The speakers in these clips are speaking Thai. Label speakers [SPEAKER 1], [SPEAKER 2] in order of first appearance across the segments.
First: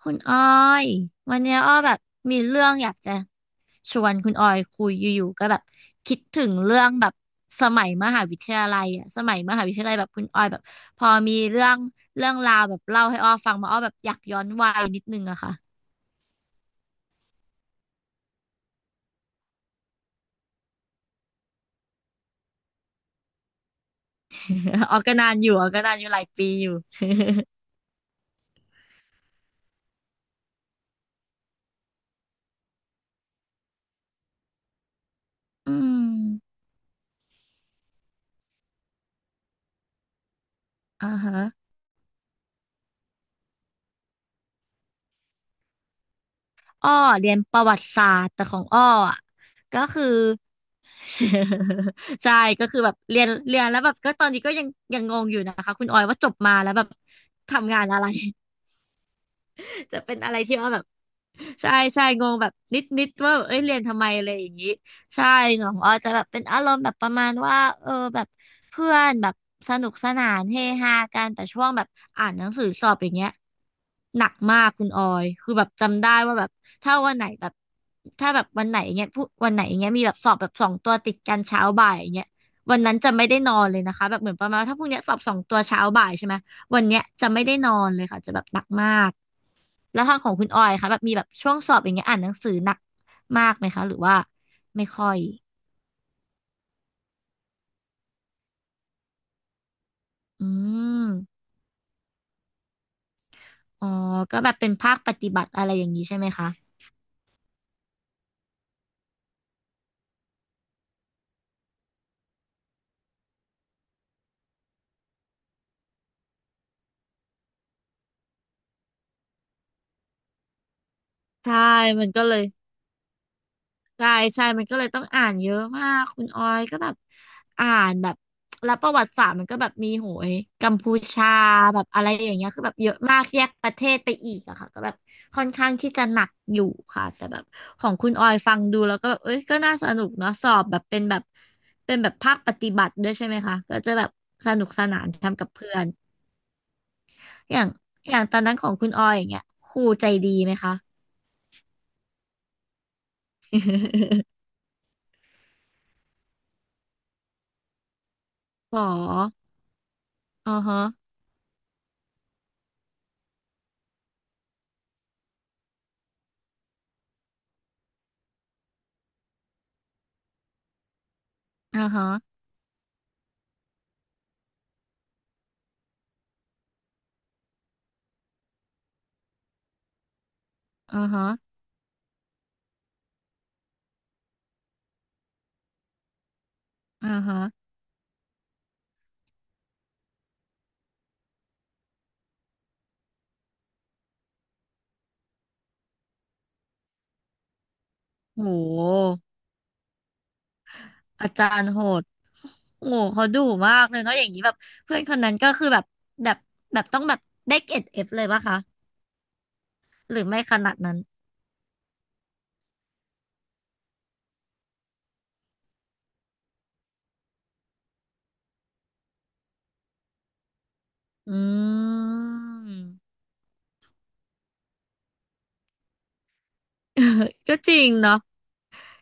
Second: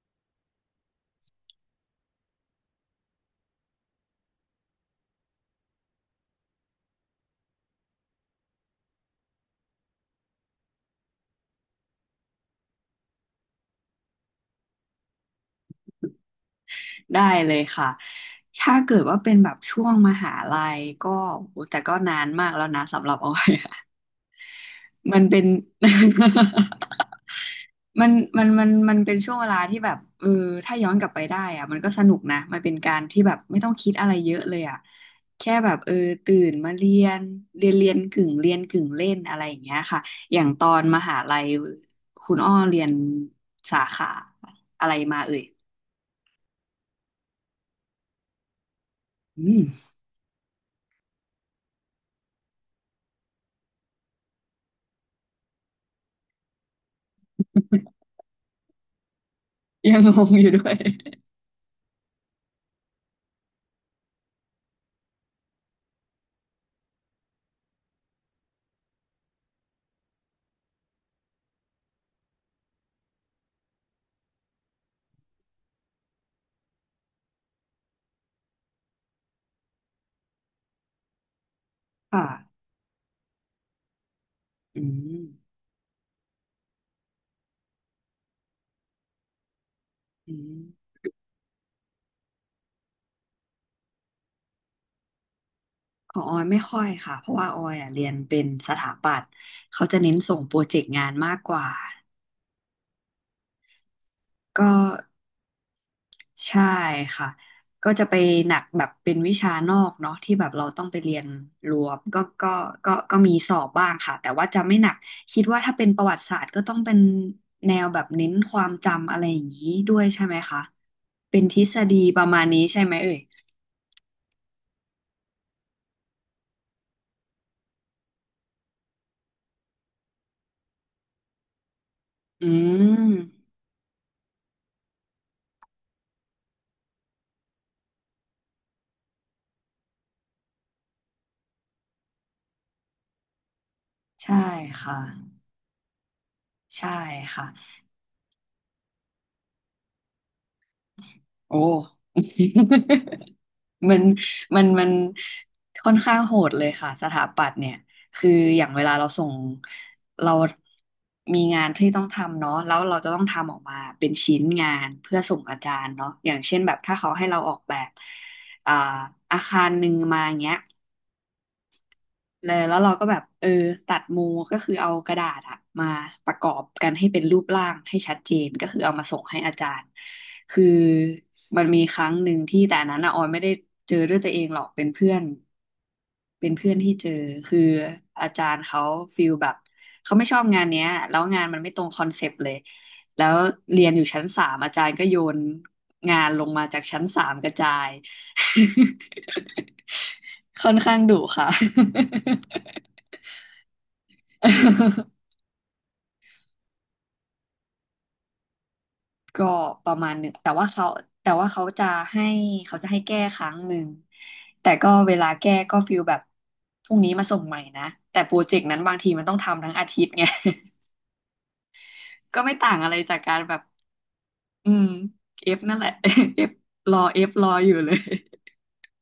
[SPEAKER 1] คุณออยวันเนี้ยอ้อแบบมีเรื่องอยากจะชวนคุณออยคุยอยู่ๆก็แบบคิดถึงเรื่องแบบสมัยมหาวิทยาลัยอะสมัยมหาวิทยาลัยแบบคุณออยแบบพอมีเรื่องเรื่องราวแบบเล่าให้อ้อฟังมาอ้อแบบอยากย้อนวัยนิดนึงอะค่ะ
[SPEAKER 2] ได้เลยค่ะถ้าเกิดว่าเป็นแบบช่วงมหาลัยก็โอ้แต่ก็นานมากแล้วนะสำหรับออยอะ
[SPEAKER 1] อ้อก็
[SPEAKER 2] มัน
[SPEAKER 1] นาน
[SPEAKER 2] เป็น
[SPEAKER 1] อยู่อ้อก็นานอยู่หลายปีอยู่
[SPEAKER 2] มันมันเป็นช่วงเวลาที่แบบเออถ้าย้อนกลับไปได้อะมันก็สนุกนะมันเป็นการที่แบบไม่ต้องคิดอะไรเยอะเลยอะแค่แบบ
[SPEAKER 1] อื
[SPEAKER 2] เออ
[SPEAKER 1] ม
[SPEAKER 2] ตื่นมาเรียนกึ่งเรียนกึ่งเล่นอะไรอย่างเงี้ยค่ะอย่างตอนม
[SPEAKER 1] อ่า
[SPEAKER 2] หา
[SPEAKER 1] ฮะ
[SPEAKER 2] ลัยคุณอ้อเรียนสาขาอะไรมาเอ่ย
[SPEAKER 1] อ้อเรียนประวัติศาสตร์แต่ของอ้ออะ
[SPEAKER 2] อื
[SPEAKER 1] ก็
[SPEAKER 2] ม
[SPEAKER 1] คือ ใช่ก็คือแบบเรียนแล้วแบบก็ตอนนี้ก็ยังงงอยู่นะคะคุณออยว่าจบมาแล้วแบบทำงานอะไร จะ
[SPEAKER 2] ยัง
[SPEAKER 1] เป็
[SPEAKER 2] ง
[SPEAKER 1] น
[SPEAKER 2] ง
[SPEAKER 1] อะไร
[SPEAKER 2] อยู่
[SPEAKER 1] ที่
[SPEAKER 2] ด้ว
[SPEAKER 1] ว่า
[SPEAKER 2] ย
[SPEAKER 1] แบบใช่ใช่งงแบบนิดว่าเอ้ยเรียนทำไมอะไรอย่างนี้ใช่ของออจะแบบเป็นอารมณ์แบบประมาณว่าแบบเพื่อนแบบสนุกสนานเฮฮากันแต่ช่วงแบบอ่านหนังสือสอบอย่างเงี้ยหนักมากคุณออยคือแบบจำได้ว่าแบบถ้าวันไหนแบบถ้าแบบวันไหนเงี้ยวันไหนเงี้ยมีแบบสอบแบบสองตัวติดกันเช้าบ่ายอย่างเงี้ย
[SPEAKER 2] ค่ะ
[SPEAKER 1] วันนั้นจะไม่ได้นอนเลยนะคะแบบเหมือนประมาณว่าถ้า
[SPEAKER 2] อื
[SPEAKER 1] พรุ่งเนี้ยสอบ
[SPEAKER 2] ม
[SPEAKER 1] สองตัวเช้าบ่ายใช่ไหมวันเนี้ยจะไม่ได้นอนเลยค่ะจะแบบหนักมาก แล้วทางข
[SPEAKER 2] อื
[SPEAKER 1] องคุณออยคะ
[SPEAKER 2] ม
[SPEAKER 1] แบบมีแบบช่วงสอบอย่างเงี้ยอ่านหนังสือหนักมากไหมคะหรือว่าไม่ค่อย
[SPEAKER 2] ของออยไม่ค่อยค่ะ เพราะว่าออยอ่ะเรียนเป็นสถาปัตย์เขาจะเน้นส่ง
[SPEAKER 1] อื
[SPEAKER 2] โปรเจกต์งานมาก
[SPEAKER 1] ม
[SPEAKER 2] กว่า
[SPEAKER 1] อ๋อ ก็แบบ
[SPEAKER 2] ก็
[SPEAKER 1] เป็นภาคปฏิบัติอะไรอย่างนี้ใช่ไหมคะ
[SPEAKER 2] ใช่ค่ะ ก็จะไปหนักแบบเป็นวิชานอกเนาะที่แบบเราต้องไปเรียนรวมก็มีสอบบ้างค่ะ แต่ว่าจะไม่หนัก คิดว่าถ้าเป็นประวัติศาสตร์ก็ต้องเป็นแนวแบบเน้นความจำอะไรอย่างนี้ด้วยใช่ไหมคะ เป็นท
[SPEAKER 1] ใช่
[SPEAKER 2] ฤษฎี
[SPEAKER 1] มัน
[SPEAKER 2] ป
[SPEAKER 1] ก็
[SPEAKER 2] ระ
[SPEAKER 1] เล
[SPEAKER 2] มา
[SPEAKER 1] ย
[SPEAKER 2] ณนี้ใช่ไหมเอ่ย
[SPEAKER 1] ใช่ใช่มันก็เลยต้องอ่านเยอะมากคุณออยก็แบบอ่านแบบแล้วประวัติศาสตร์มันก็แบบมีโหยกัมพูชาแบบอะไรอย่าง
[SPEAKER 2] อื
[SPEAKER 1] เงี้ยคือแบบเยอะ
[SPEAKER 2] ม
[SPEAKER 1] มากแยกประเทศไปอีกอะค่ะก็แบบค่อนข้างที่จะหนักอยู่ค่ะ แต่แบบของคุณออยฟังดูแล้วก็แบบเอ้ยก็น่าสนุกเนาะสอบแบบเป็นแบบภาคปฏิบัติด้วยใช่ไหมคะ ก็จะแบบ
[SPEAKER 2] ใช่
[SPEAKER 1] สนุกส
[SPEAKER 2] ค
[SPEAKER 1] นาน
[SPEAKER 2] ่ะ
[SPEAKER 1] ทำกับเพื่อน
[SPEAKER 2] ใช่ค่ะ
[SPEAKER 1] อย่างอย่างตอนนั้นของคุณออยอย่างเงี้ยครูใจดีไหมคะ
[SPEAKER 2] โอ้ มันมันค่อนข้างโหดเลยค่ะสถาปัตย์เนี่ย คืออย่าง
[SPEAKER 1] หร
[SPEAKER 2] เว
[SPEAKER 1] อ
[SPEAKER 2] ลาเราส่ง เรา
[SPEAKER 1] อ่าฮะ
[SPEAKER 2] มีงานที่ต้องทำเนาะแล้วเราจะต้องทำออกมาเป็นชิ้นงานเพื่อส่งอาจารย์เนาะอย่างเช่นแบบถ้าเขาให้เราออกแบบอ่าอาคารหนึ่งมาอย่างเงี้ย
[SPEAKER 1] อ่าฮะ
[SPEAKER 2] เลยแล้วเราก็แบบเออตัดมูก็คือเอากระดาษอะมาประกอบกันให้เป็นรูปร่างให้ชัดเจนก็คือเอามาส่งให้อาจารย์คือ
[SPEAKER 1] อ่าฮะ
[SPEAKER 2] มันมีครั้งหนึ่งที่แต่อันนั้นอะออยไม่ได้เจอด้วยตัวเองหรอกเป็นเพื่อนเป็นเพื่อนที่เจอ
[SPEAKER 1] อ่าฮะ
[SPEAKER 2] คืออาจารย์เขาฟีลแบบเขาไม่ชอบงานเนี้ยแล้วงานมันไม่ตรงคอนเซปต์เลยแล้วเรียนอยู่ชั้นสามอาจารย์ก็โยนงานลงมาจากชั้นสามกระจาย
[SPEAKER 1] โห
[SPEAKER 2] ค่อนข้างดุ
[SPEAKER 1] อา
[SPEAKER 2] ค่ะ
[SPEAKER 1] จารย์โหด โหเขาดุมากเลยเนาะอย่างนี้แบบเพื่อนคนนั้นก็คือแบบแบบต้องแบบได้เกรดเอฟเลยปะคะ
[SPEAKER 2] ก็ประมาณ
[SPEAKER 1] หรื
[SPEAKER 2] ห
[SPEAKER 1] อ
[SPEAKER 2] นึ่ง
[SPEAKER 1] ไม่
[SPEAKER 2] แต่
[SPEAKER 1] ข
[SPEAKER 2] ว่า
[SPEAKER 1] นาด
[SPEAKER 2] เขา
[SPEAKER 1] นั้น
[SPEAKER 2] แต่ว่าเขาให้จะให้แก้ครั้งหนึ่งแต่ก็เวลาแก้ก็ฟีลแบบพรุ่งนี้มาส่งใหม่นะแต่โปรเจกต์นั้นบางทีมันต้องทำทั้งอาทิตย์ไง
[SPEAKER 1] อื
[SPEAKER 2] ก็ไม่ต่างอะไร
[SPEAKER 1] ม
[SPEAKER 2] จากการแบบอืมเอฟนั่นแหละ เอฟร อ
[SPEAKER 1] เออ
[SPEAKER 2] เอฟรอ
[SPEAKER 1] ก็
[SPEAKER 2] อ
[SPEAKER 1] จ
[SPEAKER 2] ยู่
[SPEAKER 1] ริง
[SPEAKER 2] เลย
[SPEAKER 1] เนาะ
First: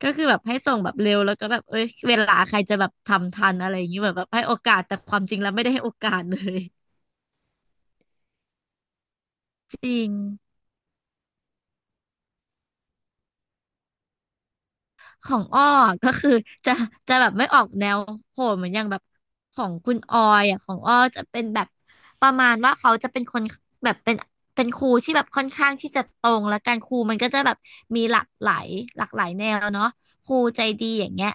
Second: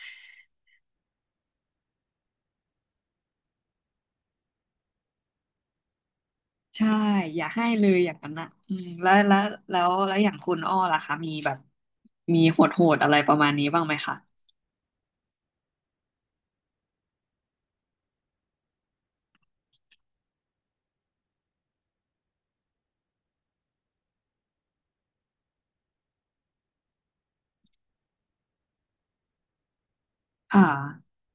[SPEAKER 1] ก็คือแบบให้ส่งแบบเร็วแล้วก็แบบเอ้ยเวลาใครจะแบบทำทันอะไรอย่างนี้แบบให้โอกาสแต่ความจริงแล้วไม่ได้ให้โอกาสเลย
[SPEAKER 2] ใช่อย่าให้เลยอย่างนั้นอ่ะอืมแล้วแล้ว
[SPEAKER 1] จ
[SPEAKER 2] แล้ว
[SPEAKER 1] ริง
[SPEAKER 2] แล้วอย่างคุณอ้อล่ะคะมีแบบ มีโหดๆอะไรประมาณนี้บ้างไหมคะ
[SPEAKER 1] ของอ้อก็คือจะจะแบบไม่ออกแนวโหดเหมือนอย่างแบบของคุณออยอ่ะของอ้อจะเป็นแบบประมาณว่าเขาจะเป็นคนแบบเป็นครูที่แบบค่อนข้างที่จะตรงและการครูมันก็จะแบบมีหลากหลายแนวเนาะครูใจ
[SPEAKER 2] ค่ะ
[SPEAKER 1] ดีอย่างเงี้ย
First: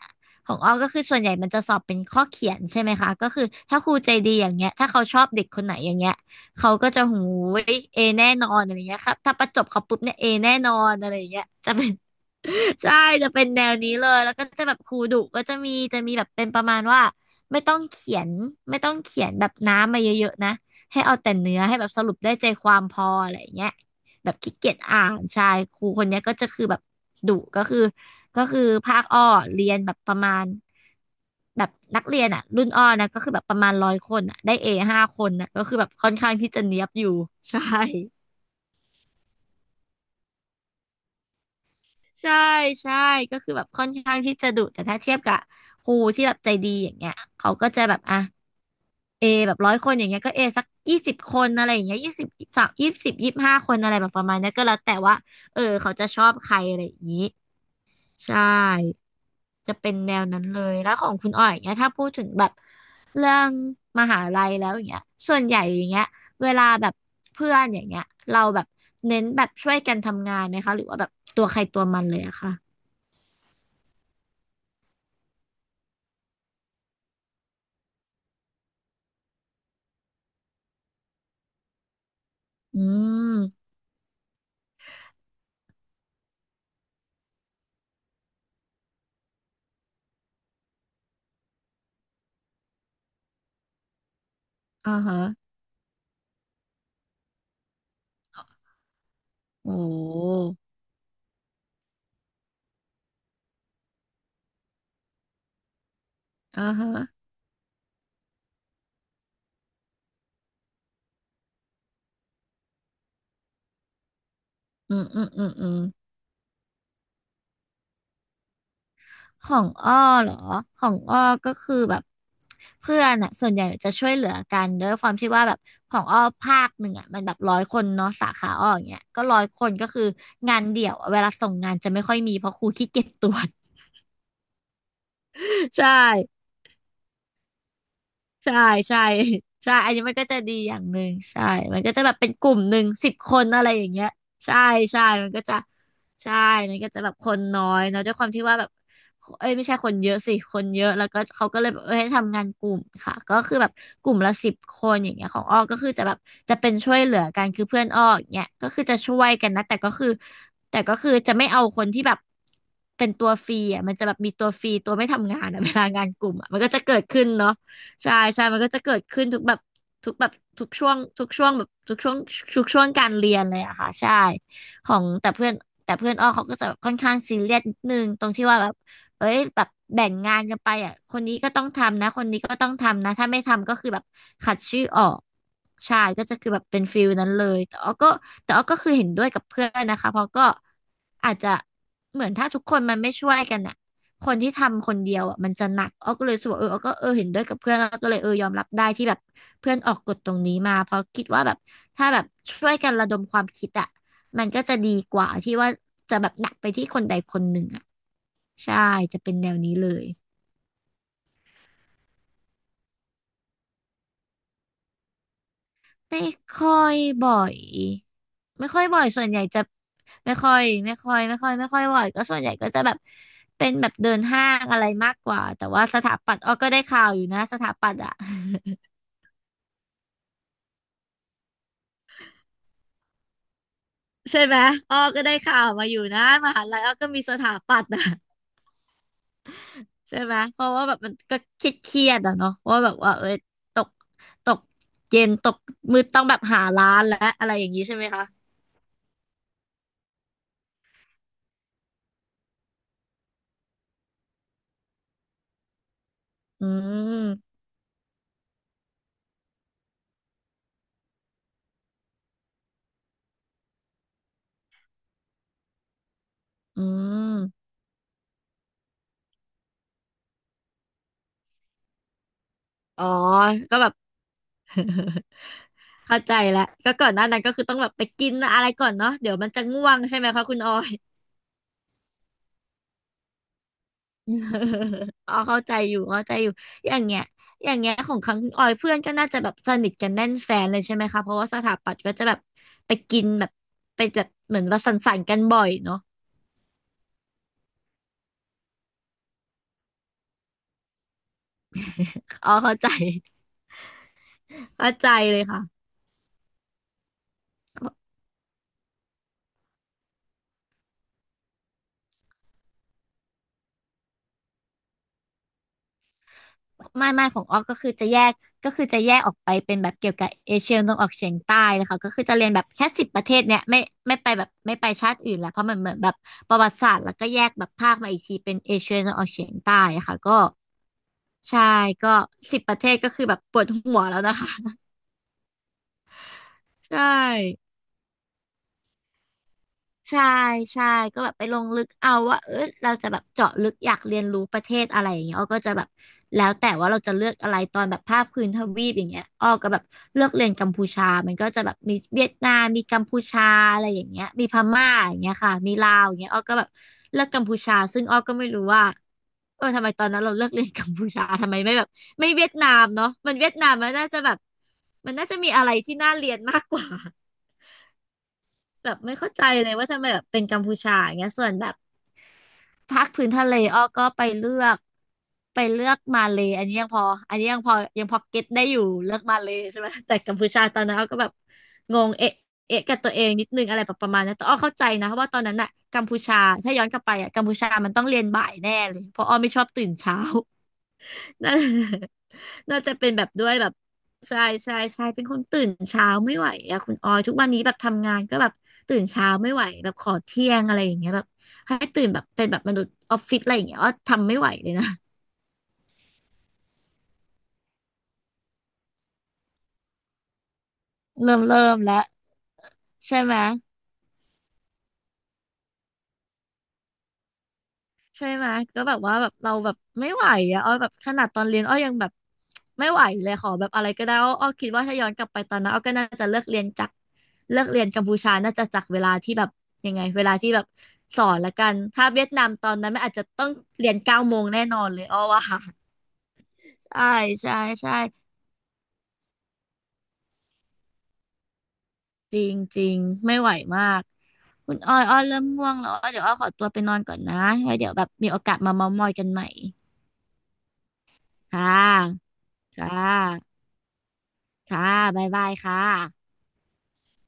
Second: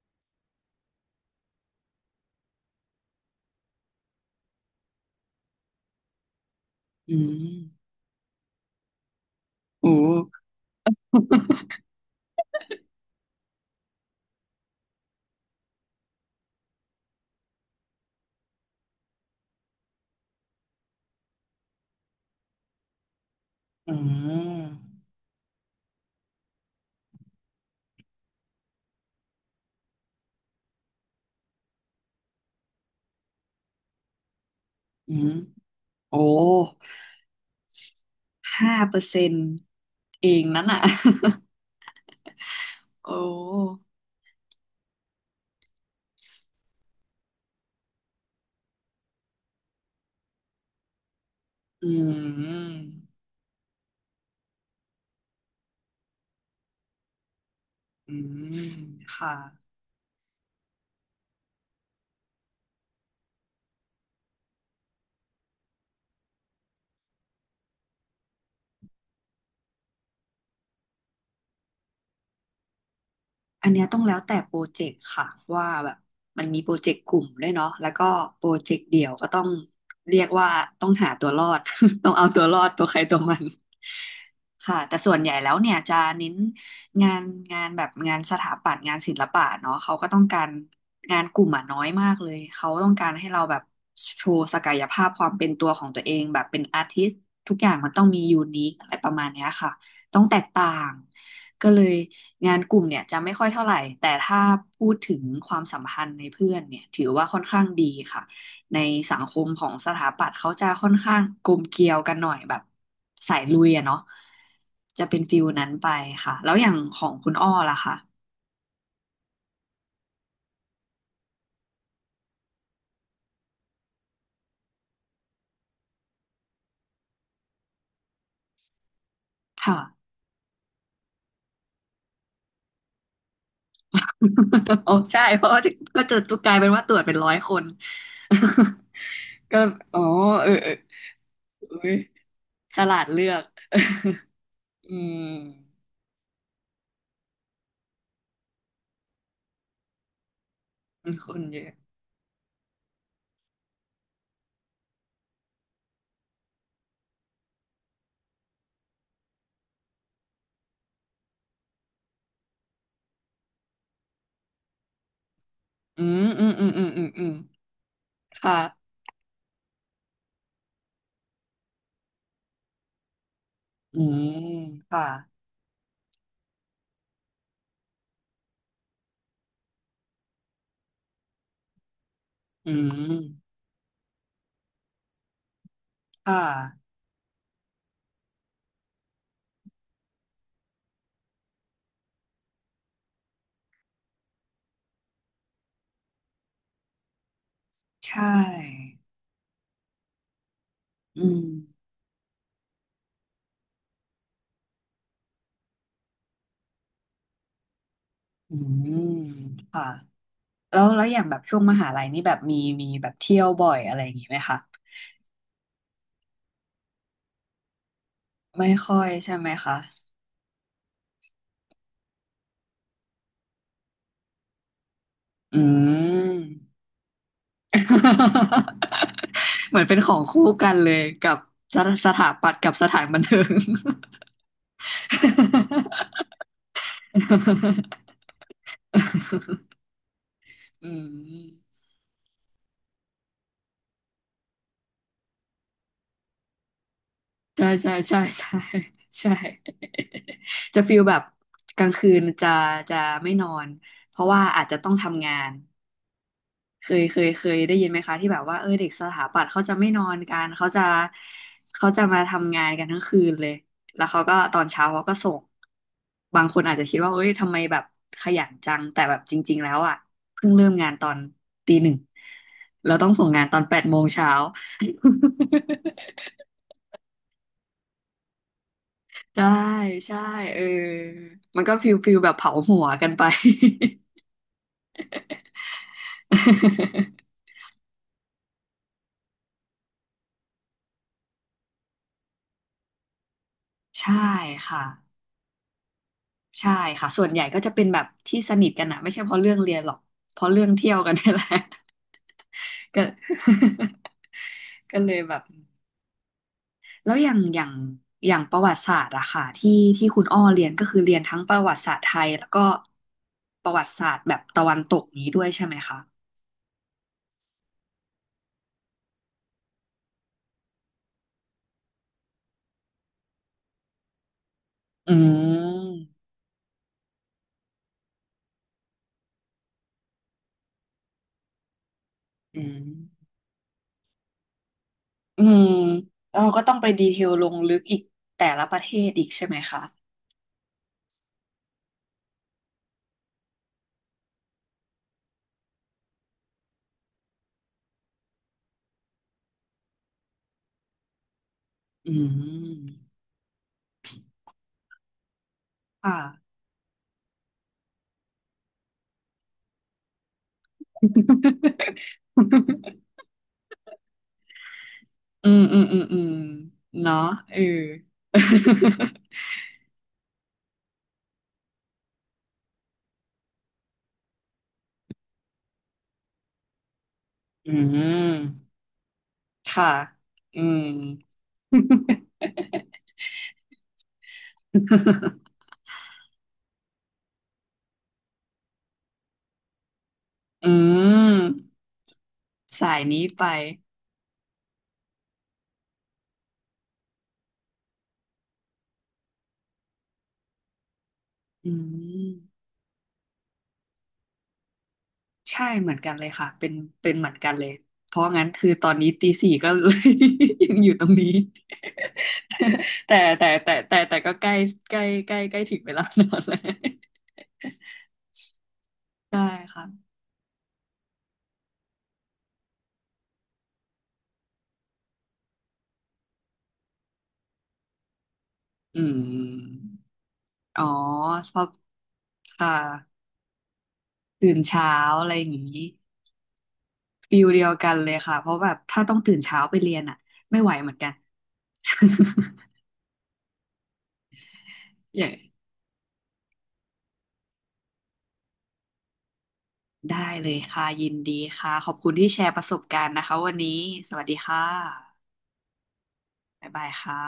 [SPEAKER 1] ของอ้อก็คือส่วนใหญ่มันจะสอบเป็นข้อเขียนใช่ไหมคะก็คือถ้าครูใจดีอย่างเงี้ยถ้าเขาชอบเด็กคนไหนอย่างเงี้ยเขาก็จะ
[SPEAKER 2] อื
[SPEAKER 1] ย
[SPEAKER 2] ม
[SPEAKER 1] เอแน่นอนอะไรเงี้ยครับถ้าประจบเขา
[SPEAKER 2] โอ้
[SPEAKER 1] ปุ๊บเนี่ยเอแน่นอนอะไรอย่างเงี้ยจะ เป็น ใช่จะเป็นแนวนี้เลยแล้วก็จะแบบครูดุก็จะมีแบบเป็นประมาณว่าไม่ต้องเขียนไม่ต้องเขียนแบบน้ำมาเยอะๆนะให้เอาแต่เนื้อให้แบบสรุปได้ใจความพออะไรอย่างเงี้ย
[SPEAKER 2] อื
[SPEAKER 1] แบบขี้
[SPEAKER 2] ม
[SPEAKER 1] เกียจอ่านใช่ครูคนเนี้ยก็จะคือแบบดุก็คือภาคอ้อเรียนแบบประมาณแบบนักเรียนอ่ะรุ่นอ้อนะก็คือแบบประมาณร้อยคนอ่ะได้เอห้า
[SPEAKER 2] อื
[SPEAKER 1] ค
[SPEAKER 2] ม
[SPEAKER 1] นอ่ะก็คือแบบค่อน
[SPEAKER 2] โอ้
[SPEAKER 1] ข้างที่จะเนี๊ยบอยู่ ใช่
[SPEAKER 2] 5%เองนั้นอ่ะ
[SPEAKER 1] ใช่ใช่
[SPEAKER 2] โอ้
[SPEAKER 1] ก็คือแบบค่อนข้างที่จะดุแต่ถ้าเทียบกับครูที่แบบใจดีอย่างเงี้ยเขาก็จะแบบอ่ะเอแบบร้อยคนอย่างเงี้ยก็เอสัก20 คนอะไรอย่า
[SPEAKER 2] อื
[SPEAKER 1] งเงี้ยยี่สิบสามยี่สิบ
[SPEAKER 2] ม
[SPEAKER 1] 25 คนอะไรแบบประมาณเนี้ยก็แล้วแต่ว่าเออเขาจะชอบใครอะไรอย่างงี้
[SPEAKER 2] อื
[SPEAKER 1] ใช่
[SPEAKER 2] มค่ะ
[SPEAKER 1] จะเป็นแนวนั้นเลยแล้วของคุณอ้อยอย่างเงี้ยถ้าพูดถึงแบบเรื่องมหาลัยแล้วอย่างเงี้ยส่วนใหญ่อย่างเงี้ยเวลาแบบเพื่อนอย่างเงี้ยเราแบบเน้นแบบช่วยกันทำงานไหมคะหรือว่าแบบตัวใครตัวมันเลยอะคะ
[SPEAKER 2] อันเนี้ยต้องแล้วแต่โปรเจกต์ค่ะว่าแบบมันมีโปรเจกต์กลุ่มด้วยเนาะแล้วก็โปรเจกต์เดี่ยวก็ต้องเรียกว่าต้องหาตัวรอด ต้องเอาตัวรอด
[SPEAKER 1] อื
[SPEAKER 2] ตัวใครตัวมัน
[SPEAKER 1] ม
[SPEAKER 2] ค่ะแต่ส่วนใหญ่แล้วเนี่ยจะเน้นงานงานแบบงานสถาปัตย์งานศิลปะเนาะเขาก็ต้องการงานกลุ่มอ่ะน้อยมากเลยเขาต้องการให้เราแบบโชว์ศักย
[SPEAKER 1] อ่า
[SPEAKER 2] ภาพ
[SPEAKER 1] ฮะ
[SPEAKER 2] ความเป็นตัวของตัวเองแบบเป็นอาร์ติสต์ทุกอย่างมันต้องมียูนิคอะไรประมาณเนี้ยค่ะ
[SPEAKER 1] โอ้
[SPEAKER 2] ต้องแตกต่าง ก็เลยงานกลุ่มเนี่ยจะไม่ค่อยเท่าไหร่แต่ถ้าพูดถึงความสัมพันธ์ในเพื่อน
[SPEAKER 1] อ่า
[SPEAKER 2] เนี่ย
[SPEAKER 1] ฮะ
[SPEAKER 2] ถือว่าค่อนข้างดีค่ะในสังคมของสถาปัตย์เขาจะค่อนข้างกลมเกลียวกันหน่อยแบบสายลุยอะเนาะ
[SPEAKER 1] อื
[SPEAKER 2] จะ
[SPEAKER 1] ม
[SPEAKER 2] เป็
[SPEAKER 1] อื
[SPEAKER 2] น
[SPEAKER 1] ม
[SPEAKER 2] ฟิ
[SPEAKER 1] อื
[SPEAKER 2] ล
[SPEAKER 1] ม อื
[SPEAKER 2] นั้น
[SPEAKER 1] ม
[SPEAKER 2] ไปค่ะแล้วอย่างของคุณอ้อล่ะคะ
[SPEAKER 1] ของอ้อเหรอ ของอ้อก็คือแบบเพื่อนอะส่วนใหญ่จะช่วยเหลือกันด้วยความที่ว่าแบบของอ้อภาคหนึ่งอะมันแบบร้อยคนเนาะสาขาอ้ออย่างเงี้ยก็ร้อยคน
[SPEAKER 2] ค่ะ
[SPEAKER 1] ก็คืองานเดี่ยวอะเวลาส่งงานจะไม่ค่อยมีเพราะครูขี้เกียจตรวจ
[SPEAKER 2] โอ้ใช่เพราะว่า
[SPEAKER 1] ใช่
[SPEAKER 2] ก็จะกลายเป็นว่าตรวจเป็นร้อยคน
[SPEAKER 1] ใช่ใช่
[SPEAKER 2] ก็
[SPEAKER 1] ใช่อัน
[SPEAKER 2] อ๋อ
[SPEAKER 1] นี้มันก็จะ
[SPEAKER 2] เออ
[SPEAKER 1] ดี
[SPEAKER 2] เอ
[SPEAKER 1] อ
[SPEAKER 2] อ
[SPEAKER 1] ย่างหนึ่งใช่มัน
[SPEAKER 2] เอ้
[SPEAKER 1] ก็
[SPEAKER 2] ย
[SPEAKER 1] จะแบบเป็นกลุ่มห
[SPEAKER 2] ฉ
[SPEAKER 1] นึ่ง
[SPEAKER 2] ลาด
[SPEAKER 1] สิบ
[SPEAKER 2] เลื
[SPEAKER 1] ค
[SPEAKER 2] อก
[SPEAKER 1] นอะไรอย่างเงี้ยใช่
[SPEAKER 2] อื
[SPEAKER 1] ใช่มัน
[SPEAKER 2] ม
[SPEAKER 1] ก็จะใช่มันก็จะแบบคนน้อยเนาะด้วยความที่ว่าแบบเอ้ยไม่ใช่คนเยอะสิคนเยอะแล้วก็
[SPEAKER 2] คน
[SPEAKER 1] เขา
[SPEAKER 2] เย
[SPEAKER 1] ก็เล
[SPEAKER 2] อะ
[SPEAKER 1] ยแบบเอ้ยให้ทำงานกลุ่มค่ะก็คือแบบกลุ่มละสิบคนอย่างเงี้ยของอ้อก็คือจะแบบจะเป็นช่วยเหลือกันคือเพื่อนอ้ออย่างเงี้ยก็คือจะช่วยกันนะแต่ก็คือจะไม่เอาคนที่แบบเป็นตัวฟรีอ่ะมันจะแบบมีตัวฟรีตัวไม่ทำงานอ่ะ เวลา
[SPEAKER 2] อื
[SPEAKER 1] งานก
[SPEAKER 2] ม
[SPEAKER 1] ลุ่ม
[SPEAKER 2] อื
[SPEAKER 1] อ่ะ
[SPEAKER 2] ม
[SPEAKER 1] มัน
[SPEAKER 2] อื
[SPEAKER 1] ก็
[SPEAKER 2] ม
[SPEAKER 1] จะ
[SPEAKER 2] อืม
[SPEAKER 1] เกิ
[SPEAKER 2] อื
[SPEAKER 1] ด
[SPEAKER 2] มอื
[SPEAKER 1] ขึ้น
[SPEAKER 2] ม
[SPEAKER 1] เนาะ ใช่ใช่
[SPEAKER 2] ค่ะ
[SPEAKER 1] มันก็จะเกิดขึ้นทุกแบบทุกช่วงทุกช่วงการเรียนเลยอะค่ะ
[SPEAKER 2] อื
[SPEAKER 1] ใช่
[SPEAKER 2] ม
[SPEAKER 1] ขอ
[SPEAKER 2] ค่ะ
[SPEAKER 1] งแต่เพื่อนแต่เพื่อนอ้อเขาก็จะแบบค่อนข้างซีเรียสนิดนึงตรงที่ว่าแบบเอ้ยแบบแบ่งงานกันไปอ่ะคนนี้ก็ต้องทำนะคนนี้ก็ต้อ
[SPEAKER 2] อื
[SPEAKER 1] งทำนะ
[SPEAKER 2] ม
[SPEAKER 1] ถ้าไม่ทำก็คือแบบขัดชื่อออกใช่ก็
[SPEAKER 2] ค่
[SPEAKER 1] จะคือแบบเป็น
[SPEAKER 2] ะ
[SPEAKER 1] ฟิลนั้นเลยแต่อ้อก็คือเห็นด้วยกับเพื่อนนะคะเพราะก็อาจจะเหมือนถ้าทุกคนมันไม่ช่วยกันอ่ะ คนที่ทำคนเดียวอ่ะมันจะหนักอ้อก็เลยรู้สกวาเอออ้อก็เออเห็นด้วยกับเพื่อนอ้อก็
[SPEAKER 2] ใช
[SPEAKER 1] เลยเออยอมรับได้
[SPEAKER 2] ่
[SPEAKER 1] ที่แบบเพื่อนออกกฎตรงนี้มาเพราะ
[SPEAKER 2] อื
[SPEAKER 1] คิด
[SPEAKER 2] ม
[SPEAKER 1] ว่าแบบถ้าแบบช่วยกันระดมความคิดอ่ะมันก็จะดีกว่าที่ว่าจะแบบหนักไปที่คนใดคนหนึ่งอ่ะ
[SPEAKER 2] อื
[SPEAKER 1] ใช่
[SPEAKER 2] ม
[SPEAKER 1] จะเป็นแนวนี้
[SPEAKER 2] ค่ะ
[SPEAKER 1] เลย
[SPEAKER 2] แล้วอย่างแบบช่วงมหาลัยนี่แบบมีมีแบบเที่ยวบ่อยอะไรอย่างงี้ไหมคะ
[SPEAKER 1] ไม่ค่อยบ่อยไม่
[SPEAKER 2] ไม่
[SPEAKER 1] ค่อย
[SPEAKER 2] ค่
[SPEAKER 1] บ่
[SPEAKER 2] อ
[SPEAKER 1] อย
[SPEAKER 2] ย
[SPEAKER 1] ส่วน
[SPEAKER 2] ใช่
[SPEAKER 1] ใหญ่
[SPEAKER 2] ไหม
[SPEAKER 1] จะ
[SPEAKER 2] คะ
[SPEAKER 1] ไม่ค่อยบ่อยก็ส่วนใหญ่ก็จะแบบเป็นแบบเดินห้างอะไรมากกว่า
[SPEAKER 2] อื
[SPEAKER 1] แต่ว่าสถาปั
[SPEAKER 2] ม
[SPEAKER 1] ตย์อ้อก็ได้ข่าวอยู่นะสถาปัตย์อ่ะ
[SPEAKER 2] เหมือนเป็นของคู่กันเลยกับสถาปัตย์กับสถานบันเทิง
[SPEAKER 1] ใช่ไหมอ้อก็ได้ข่าวมาอยู่นะมหาลัยอ้อก็มีสถาปัตย์นะใช่ไหมเพราะ ว่า
[SPEAKER 2] อื
[SPEAKER 1] แบบมันก็
[SPEAKER 2] ม
[SPEAKER 1] คิดเครียดๆอะเนาะว่าแบบว่าเอ้ยตกตกเย็นตกมืดต้องแบบหาร้านและอะไรอ
[SPEAKER 2] ใช่
[SPEAKER 1] ย่างนี้
[SPEAKER 2] ใช่
[SPEAKER 1] ใช่ไหม
[SPEAKER 2] ใช่
[SPEAKER 1] คะ
[SPEAKER 2] ใช่ใช่จะฟีลแบบกลางคืนจะจะไม่นอนเพราะว่าอาจจะต้องทำงาน
[SPEAKER 1] อื
[SPEAKER 2] เคยเคยเค
[SPEAKER 1] ม
[SPEAKER 2] ยได้ยินไหมคะที่แบบว่าเออเด็กสถาปัตย์เขาจะไม่นอนกันเขาจะเขาจะมาทำงานกันทั้งคืนเลยแล้วเขาก็ตอนเช้าเขาก็ส่งบางคนอาจ
[SPEAKER 1] อื
[SPEAKER 2] จะคิดว่าเอ้ยทำไม
[SPEAKER 1] ม
[SPEAKER 2] แบบขยันจังแต่แบบจริงๆแล้วอ่ะเพิ่งเริ่มงานตอนตี 1เรา
[SPEAKER 1] อ๋อ
[SPEAKER 2] ต้องส่งงานตอนแป
[SPEAKER 1] ก็
[SPEAKER 2] ด
[SPEAKER 1] แบบ
[SPEAKER 2] โมงเช้า
[SPEAKER 1] เข้าใจแล้วก็ก่อนหน้านั้นก็คือต้องแบบไปกินอะไรก่อนเนาะเดี๋ยว
[SPEAKER 2] ใช่
[SPEAKER 1] มันจะง่วงใช่
[SPEAKER 2] ใช่
[SPEAKER 1] ไหมคะคุ
[SPEAKER 2] เอ
[SPEAKER 1] ณ
[SPEAKER 2] อ
[SPEAKER 1] ออย
[SPEAKER 2] มันก็ฟิลฟิลแบบเผาหัวกันไป
[SPEAKER 1] อ๋อเข้าใจอยู่เข้าใจอยู่อย่างเงี้ย อย่างเงี้ยของครั้งออยเพื่อนก็น่าจะแบบสนิทกันแน่นแฟนเลยใช่ไหมคะเพราะว่าสถาปัตย์ก็จะแบบไปกินแบบไป
[SPEAKER 2] ใช่
[SPEAKER 1] แบบเหมือนเรา
[SPEAKER 2] ค่ะ
[SPEAKER 1] สังสรรค์กันบ่อยเนาะ
[SPEAKER 2] ใช่ค่ะส่วนใหญ่ก็จะเป็นแบบที่สนิทกันอะไม่ใช่เพราะเรื่องเรียนหรอกเพราะเรื่องเที่ยวกันนี่แหละ
[SPEAKER 1] อ๋อเข้าใจ
[SPEAKER 2] ก็
[SPEAKER 1] เข้า
[SPEAKER 2] ก็
[SPEAKER 1] ใจ
[SPEAKER 2] เลยแบ
[SPEAKER 1] เล
[SPEAKER 2] บ
[SPEAKER 1] ยค่ะ
[SPEAKER 2] แล้วอย่างประวัติศาสตร์อะค่ะที่ที่คุณอ้อเรียนก็คือเรียนทั้งประวัติศาสตร์ไทยแล้วก็ประวัติศาสตร์แบบตะวันตกนี้ด้วยใช่ไหมคะ
[SPEAKER 1] ไม่ของออกก็คือจะแยกก็คือจะแยกออกไปเป็นแบบเกี่ยวกับเอเชียตะวันออกเฉียงใต้เลยค่ะก็คือจะเรียนแบบแค่สิบประเทศเนี่ยไม่ไปแบบไม่ไป
[SPEAKER 2] อื
[SPEAKER 1] ชาติอื่นละเพราะมันเหมือนแบบ
[SPEAKER 2] ม
[SPEAKER 1] ประวัติศาสตร์แล้วก็แยกแบบภาคมาอีกทีเป็นเอเชียตะวันออกเฉียงใต้อะค่ะก็ใช่ก็สิบ
[SPEAKER 2] อื
[SPEAKER 1] ประเท
[SPEAKER 2] ม
[SPEAKER 1] ศก็คือแบบปวดหัวแล้วนะคะ
[SPEAKER 2] อืมแล้วเราก็ต้องไป
[SPEAKER 1] ใช่
[SPEAKER 2] ดีเทลลงลึกอีกแต่ละประเทศอีกใช่ไหมคะ
[SPEAKER 1] ใช่ใช่ก็แบบไปลงลึกเอาว่าเออเราจะแบบเจาะลึกอยากเรียนรู้ประเทศอะไรอย่างเงี้ยอ้อก็จะแบบแล้วแต่ว่าเราจะเลือกอะไรตอนแบบภาคพื้นทวีปอย่างเงี้ยอ้อก็แบบเลือกเรียนกัมพูชามันก็จะแบบมี
[SPEAKER 2] อื
[SPEAKER 1] เวียดนามมีกัม
[SPEAKER 2] ม
[SPEAKER 1] พูชาอะไรอย่างเงี้ยมีพม่าอย่างเงี้ยค่ะมีลาวอ
[SPEAKER 2] ค่ะ
[SPEAKER 1] ย่างเงี้ยอ้อก็แบบเลือกกัมพูชาซึ่งอ้อก็ไม่รู้ว่าเออทำไมตอนนั้นเราเลือกเรียนกัมพูชา ทำไมไม่แบบไม่เวียดนาม เนาะมันเวียดนามมันน่าจะแบบมันน่าจะ
[SPEAKER 2] อื
[SPEAKER 1] มี
[SPEAKER 2] ม
[SPEAKER 1] อะไร
[SPEAKER 2] อืม
[SPEAKER 1] ที่
[SPEAKER 2] อืม
[SPEAKER 1] น่า
[SPEAKER 2] อื
[SPEAKER 1] เรี
[SPEAKER 2] ม
[SPEAKER 1] ยนมากกว่า
[SPEAKER 2] เนาะเออ
[SPEAKER 1] แบบไม่เข้าใจเลยว่าทำไมแบบเป็นกัมพูชาอย่างเงี้ยส่วนแบบภาคพื้นทะเลอ้อก็ไปเลือกมาเลย์อันนี้ยังพออันนี้ยังพ
[SPEAKER 2] อื
[SPEAKER 1] อยังพอ
[SPEAKER 2] ม
[SPEAKER 1] เก็ตได้อยู่เลือกมาเลย์ ใช่
[SPEAKER 2] ค่ะ
[SPEAKER 1] ไหมแต่กัมพู
[SPEAKER 2] อื
[SPEAKER 1] ชาต
[SPEAKER 2] ม
[SPEAKER 1] อนนั้นอ้อก็แบบงงเอ๊ะกับตัวเองนิดนึงอะไรแบบประมาณนั้นแต่อ้อเข้าใจนะเพราะว่าตอน นั้นอะกัมพูชาถ้าย้อนกลับไปอะกัมพูชามันต้องเรียนบ่ายแน่เลยเพราะอ้อไม่ชอบตื่นเช้า
[SPEAKER 2] อืม
[SPEAKER 1] น่า น่าจะ
[SPEAKER 2] สาย
[SPEAKER 1] เป็นแบ
[SPEAKER 2] นี้
[SPEAKER 1] บ
[SPEAKER 2] ไป
[SPEAKER 1] ด้วยแบบใช่ใช่ใช่เป็นคนตื่นเช้าไม่ไหวอะคุณออยทุกวันนี้แบบทำงานก็แบบตื่นเช้าไม่ไหวแบบขอเที่ยงอะไรอย่างเงี้ยแบบ
[SPEAKER 2] อื
[SPEAKER 1] ให้ตื่นแบบ
[SPEAKER 2] ม
[SPEAKER 1] เป็นแบบมนุษย์ออฟฟิศอะไรอย่างเงี้ยอ้อทำไม่ไหวเลยนะ
[SPEAKER 2] ใช่เหมือนกันเลยค่ะเป็นเหมือนกันเลยเพราะงั้นคือตอนนี้ตี 4ก็เลย ยังอยู่ตรงนี้
[SPEAKER 1] เริ่มแล้ว
[SPEAKER 2] แต่
[SPEAKER 1] ใช่ไหม
[SPEAKER 2] แต่แต่แต่แต่ก็ใกล้ใกล้ถึงเวลานอนแล้ว
[SPEAKER 1] ใช่ไหมก็แบบว่าแบ บ
[SPEAKER 2] ใช่
[SPEAKER 1] เราแบบ
[SPEAKER 2] ค่ะ
[SPEAKER 1] ไม่ไหวอะอ้อแบบขนาดตอนเรียนอ้อยังแบบไม่ไหวเลยขอแบบอะไรก็ได้อ้ออ้อคิดว่าถ้าย้อนกลับไปตอนนั้นอ้อก็น่าจะเลิกเรียนจากเลิกเรียนกัมพูชาน่าจะจากเว
[SPEAKER 2] อื
[SPEAKER 1] ลาที่แบบ
[SPEAKER 2] ม
[SPEAKER 1] ยังไงเวลาที่แบบ
[SPEAKER 2] อ๋อ
[SPEAKER 1] สอนละ
[SPEAKER 2] เพ
[SPEAKER 1] กั
[SPEAKER 2] ราะ
[SPEAKER 1] นถ้าเวียดนามตอ
[SPEAKER 2] ค่ะ
[SPEAKER 1] นนั้นไม่อาจจะต้องเรียน9 โมง
[SPEAKER 2] ตื่น
[SPEAKER 1] แน่นอ
[SPEAKER 2] เช้า
[SPEAKER 1] นเลยอ้อ
[SPEAKER 2] อะไร
[SPEAKER 1] ว่า
[SPEAKER 2] อย่างนี้
[SPEAKER 1] ใช่
[SPEAKER 2] ฟิล
[SPEAKER 1] ใช่
[SPEAKER 2] เดียวกั
[SPEAKER 1] ใช่
[SPEAKER 2] นเลยค่ะเพราะแบบถ้าต้องตื่นเช้าไปเรียนอ่ะไม่ไหวเหมือนกัน
[SPEAKER 1] จริงจริงไม่ไหวมากคุณอ้อยอ้ อ
[SPEAKER 2] อย่าง
[SPEAKER 1] เริ่มง่วงแล้วอ้อเดี๋ยวอ้อขอตัวไปนอนก่อนนะไว้เดี๋ยวแบบมีโอกาสมาเม้าท์มอยกันใหม่
[SPEAKER 2] ได้เลยค่ะยินดีค่ะ
[SPEAKER 1] ค่ะ
[SPEAKER 2] ขอบคุณที่แชร์ประสบ
[SPEAKER 1] ค่
[SPEAKER 2] การณ์นะคะวั
[SPEAKER 1] ะ
[SPEAKER 2] นนี้สวัสดีค่
[SPEAKER 1] ค่ะ
[SPEAKER 2] ะ
[SPEAKER 1] บ๊ายบายค่ะ
[SPEAKER 2] บ๊ายบายค่ะ